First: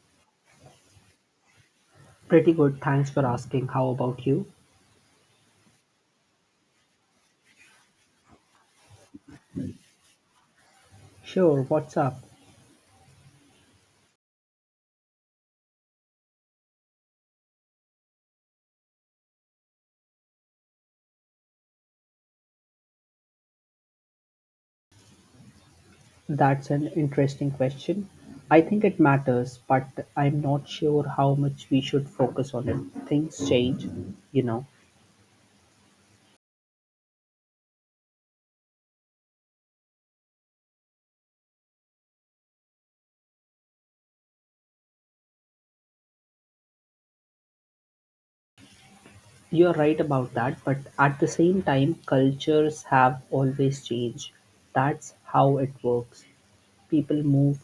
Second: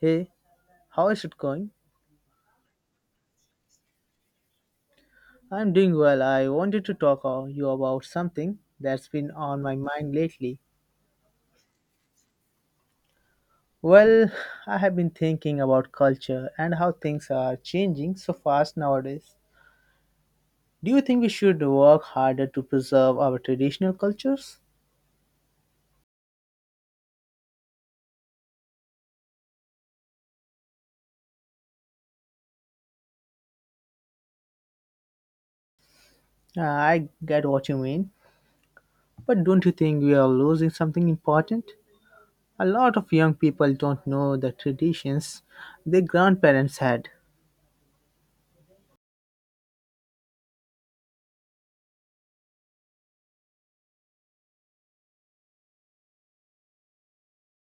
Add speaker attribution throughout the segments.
Speaker 1: Hey, how is it going?
Speaker 2: Pretty good, thanks for asking. How about you?
Speaker 1: I'm doing well. I wanted to talk to you about something that's been on my mind lately.
Speaker 2: Sure, what's up?
Speaker 1: Well, I have been thinking about culture and how things are changing so fast nowadays. Do you think we should work harder to preserve our traditional cultures?
Speaker 2: That's an interesting question. I think it matters, but I'm not sure how much we should focus on it. Things change, you know.
Speaker 1: I get what you mean, but don't you think we are losing something important? A lot of young people don't know the traditions their grandparents had.
Speaker 2: You're right about that, but at the same time, cultures have always changed. That's how it works. People move,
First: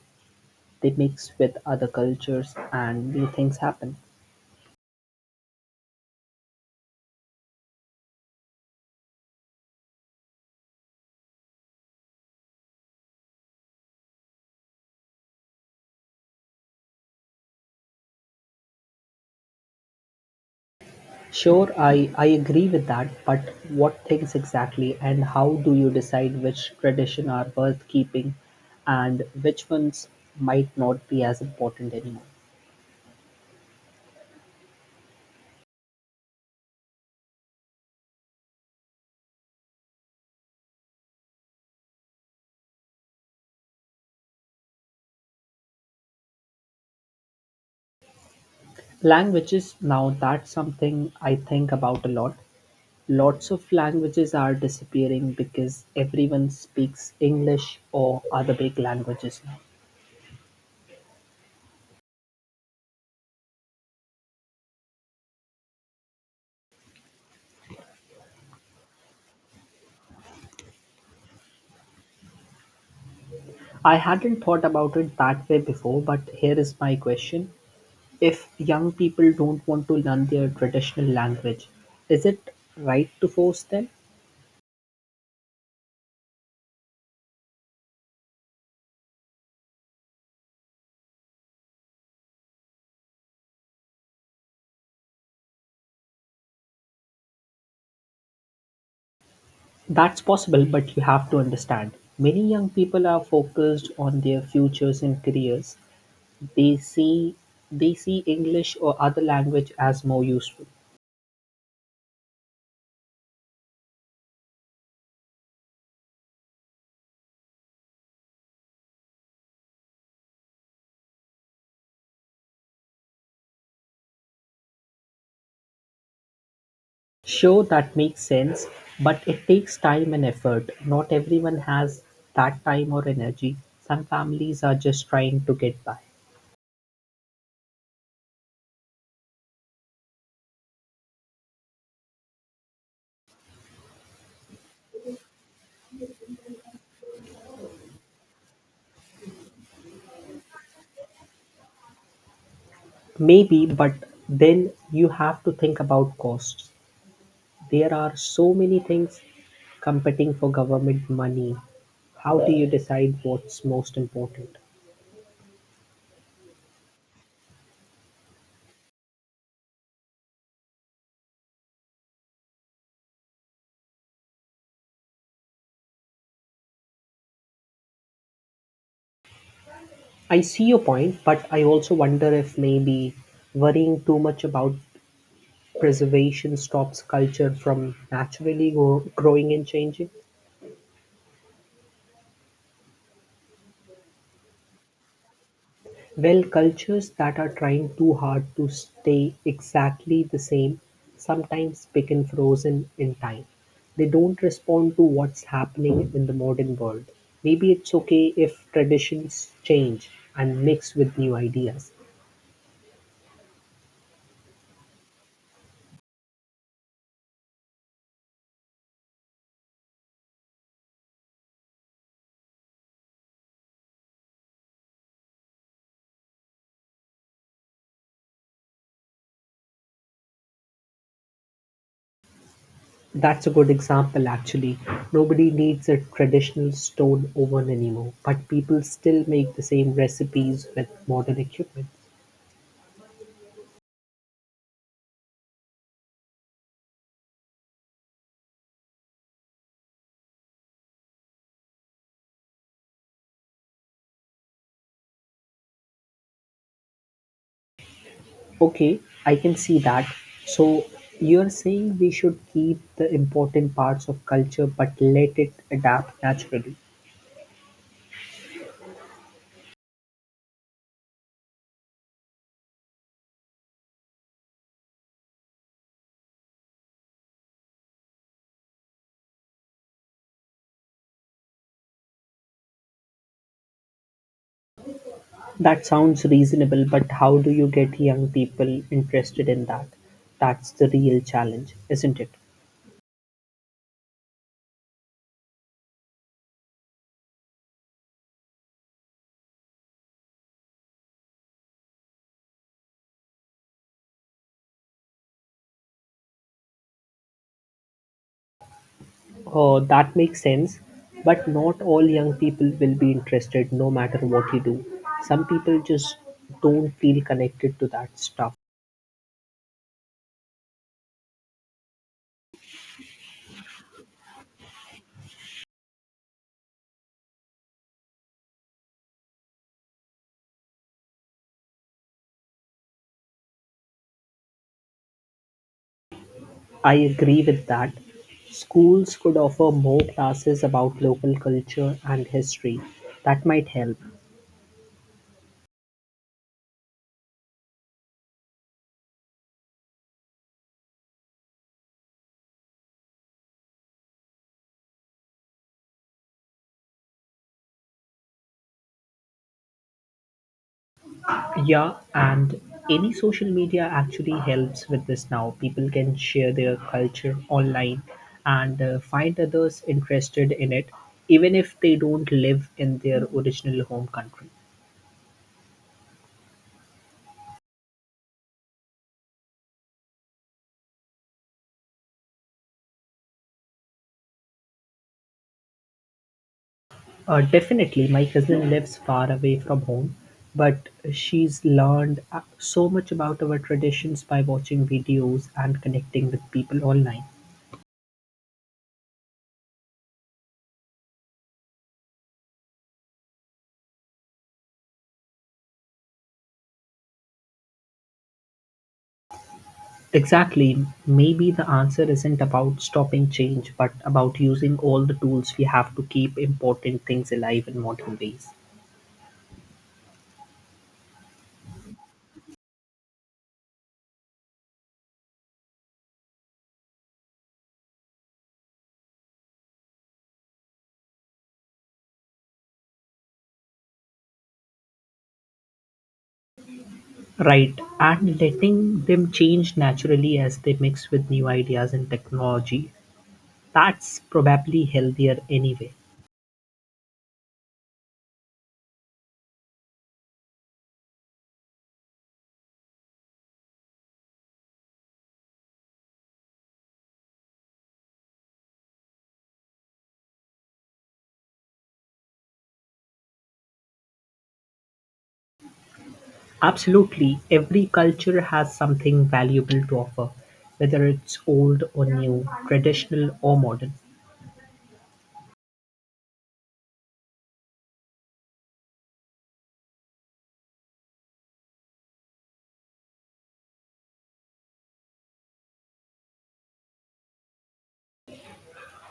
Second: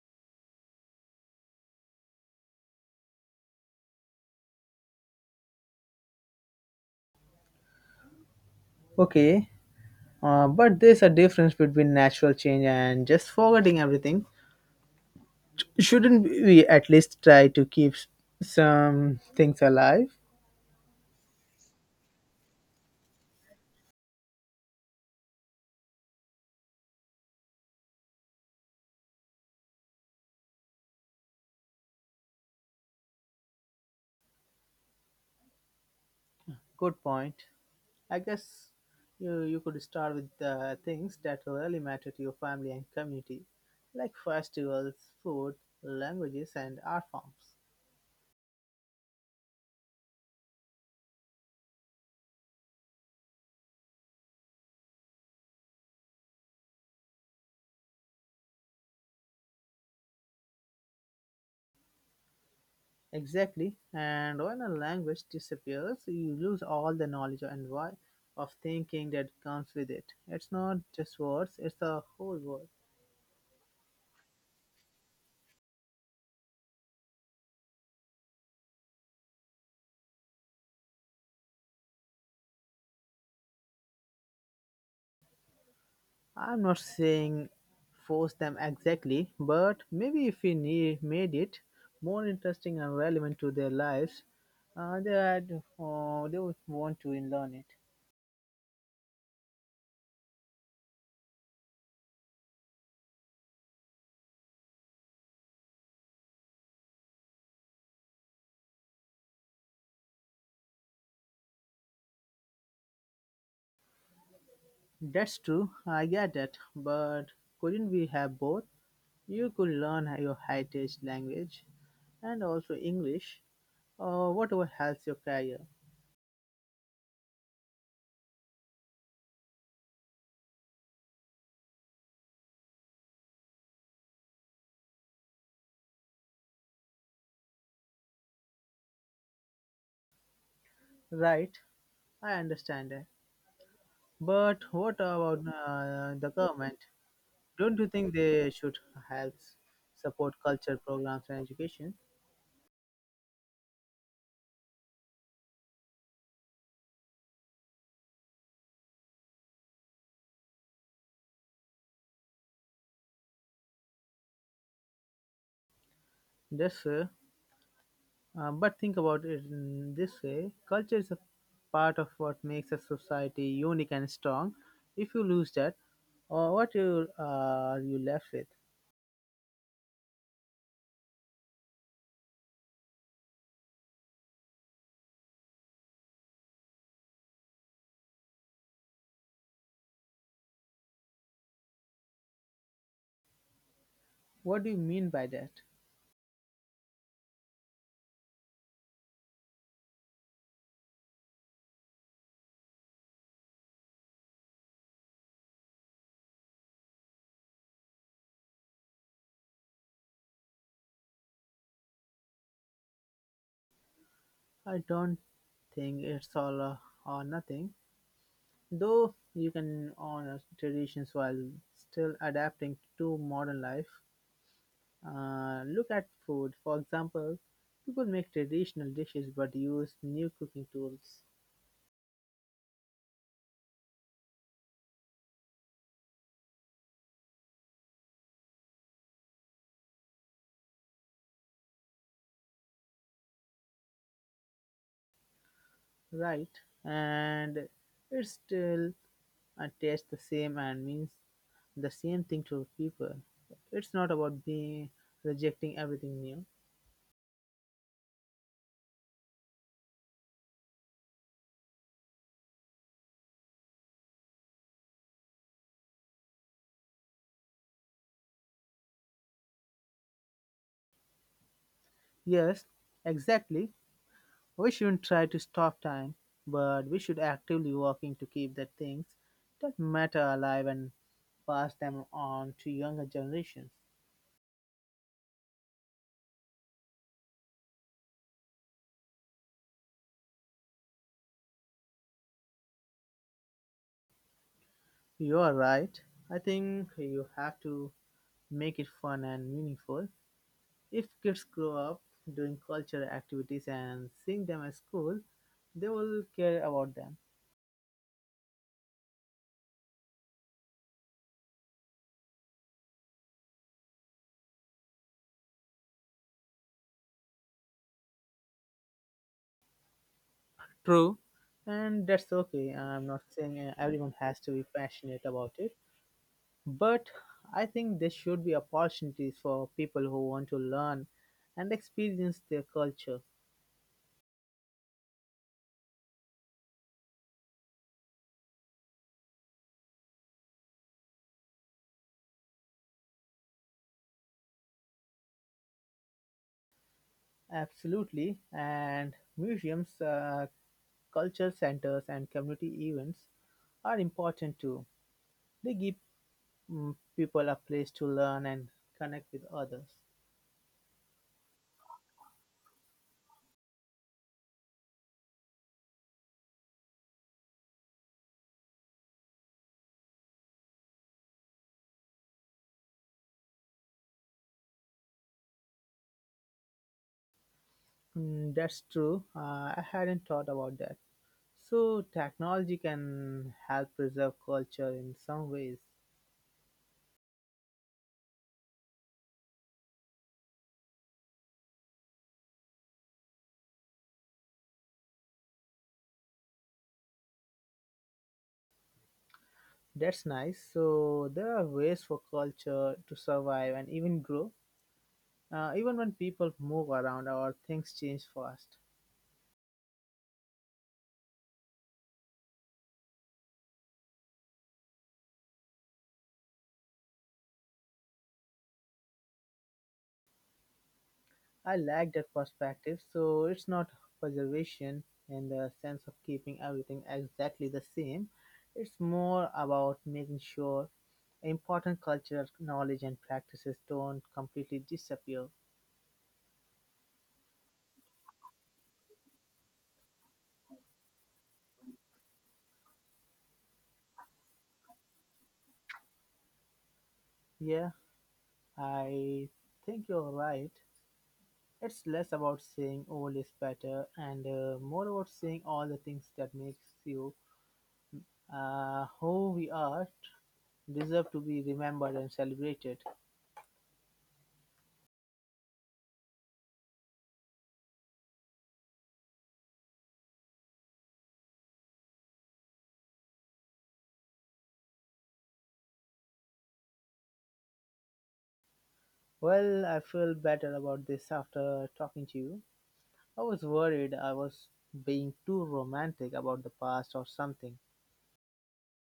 Speaker 2: they mix with other cultures, and new things happen.
Speaker 1: Okay. But there's a difference between natural change and just forgetting everything. Shouldn't we at least try to keep some things alive?
Speaker 2: Sure, I agree with that, but what things exactly and how do you decide which tradition are worth keeping and which ones might not be as important anymore?
Speaker 1: Good point. I guess you could start with the things that really matter to your family and community, like festivals, food, languages, and art forms.
Speaker 2: Languages, now that's something I think about a lot. Lots of languages are disappearing because everyone speaks English or other big languages now.
Speaker 1: Exactly. And when a language disappears, you lose all the knowledge and why of thinking that comes with it. It's not just words, it's a whole world.
Speaker 2: I hadn't thought about it that way before, but here is my question. If young people don't want to learn their traditional language, is it right to force them?
Speaker 1: I'm not saying force them exactly, but maybe if we need, made it more interesting and relevant to their lives, uh, they'd, they would want to learn it.
Speaker 2: That's possible, but you have to understand. Many young people are focused on their futures and careers. They see they see English or other language as more useful.
Speaker 1: That's true, I get that, but couldn't we have both? You could learn your heritage language and also English, or whatever helps your career.
Speaker 2: Sure, that makes sense, but it takes time and effort. Not everyone has that time or energy. Some families are just trying to get by.
Speaker 1: Right, I understand that. But what about the government? Don't you think they should help s- support culture programs and education?
Speaker 2: Maybe, but then you have to think about costs. There are so many things competing for government money. How do you decide what's most important?
Speaker 1: Yes, sir. But think about it in this way, culture is a part of what makes a society unique and strong. If you lose that, or what you, are you left with?
Speaker 2: I see your point, but I also wonder if maybe worrying too much about preservation stops culture from naturally growing and changing.
Speaker 1: What do you mean by that?
Speaker 2: Well, cultures that are trying too hard to stay exactly the same sometimes become frozen in time. They don't respond to what's happening in the modern world. Maybe it's okay if traditions change and mix with new ideas.
Speaker 1: I don't think it's all or nothing, though you can honor traditions while still adapting to modern life. Look at food. For example, people make traditional dishes but use new cooking tools,
Speaker 2: That's a good example, actually. Nobody needs a traditional stone oven anymore, but people still make the same recipes with modern equipment.
Speaker 1: right? And it still tastes the same and means the same thing to people. It's not about being rejecting everything new.
Speaker 2: Okay, I can see that. So you're saying we should keep the important parts of culture but let it adapt naturally.
Speaker 1: Yes, exactly. We shouldn't try to stop time, but we should actively working to keep the things that matter alive and pass them on to younger generations.
Speaker 2: That sounds reasonable, but how do you get young people interested in that? That's the real challenge, isn't it?
Speaker 1: You are right. I think you have to make it fun and meaningful. If kids grow up doing cultural activities and seeing them at school, they will care about them.
Speaker 2: Oh, that makes sense, but not all young people will be interested no matter what you do. Some people just don't feel connected to that stuff.
Speaker 1: True. And that's okay. I'm not saying everyone has to be passionate about it. But I think there should be opportunities for people who want to learn and experience their culture.
Speaker 2: I agree with that. Schools could offer more classes about local culture and history. That might help.
Speaker 1: Absolutely. And museums, culture centers, and community events are important too. They give people a place to learn and connect with others.
Speaker 2: Yeah, and any social media actually helps with this now. People can share their culture online and find others interested in it, even if they don't live in their original home country.
Speaker 1: Mm, that's true. I hadn't thought about that. So, technology can help preserve culture in some ways.
Speaker 2: Definitely, my cousin lives far away from home, but she's learned so much about our traditions by watching videos and connecting with people online.
Speaker 1: That's nice. So, there are ways for culture to survive and even grow, even when people move around or things change fast.
Speaker 2: Exactly, maybe the answer isn't about stopping change, but about using all the tools we have to keep important things alive in modern ways.
Speaker 1: I like that perspective. So, it's not preservation in the sense of keeping everything exactly the same, it's more about making sure important cultural knowledge and practices don't completely disappear.
Speaker 2: Right, and letting them change naturally as they mix with new ideas and technology. That's probably healthier anyway.
Speaker 1: Yeah, I think you're right. It's less about saying old is better and more about saying all the things that makes you who we are deserve to be remembered and celebrated.
Speaker 2: Absolutely every culture has something valuable to offer, whether it's old or new, traditional or modern.
Speaker 1: Well, I feel better about this after talking to you. I was worried I was being too romantic about the past or something.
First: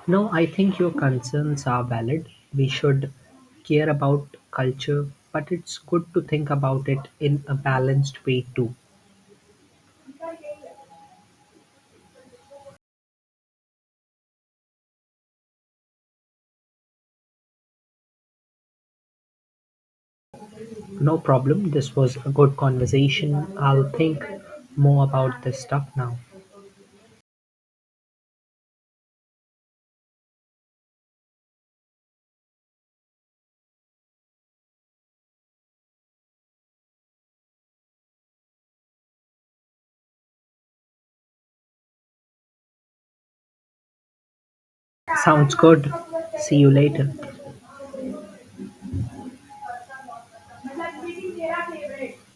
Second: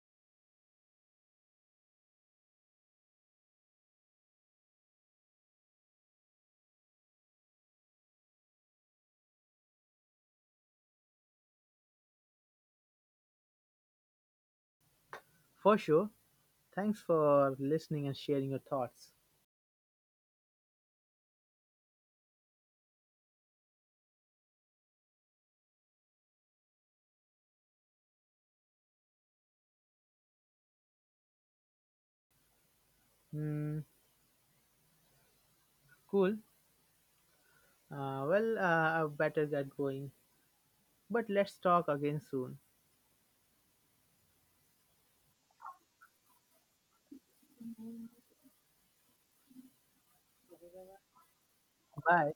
Speaker 2: No, I think your concerns are valid. We should care about culture, but it's good to think about it in a balanced way too.
Speaker 1: For sure. Thanks for listening and sharing your thoughts.
Speaker 2: No problem. This was a good conversation. I'll think more about this stuff now.
Speaker 1: Hmm. Cool. I better get going. But let's talk again soon.
Speaker 2: Sounds good. See you later.
Speaker 1: Bye.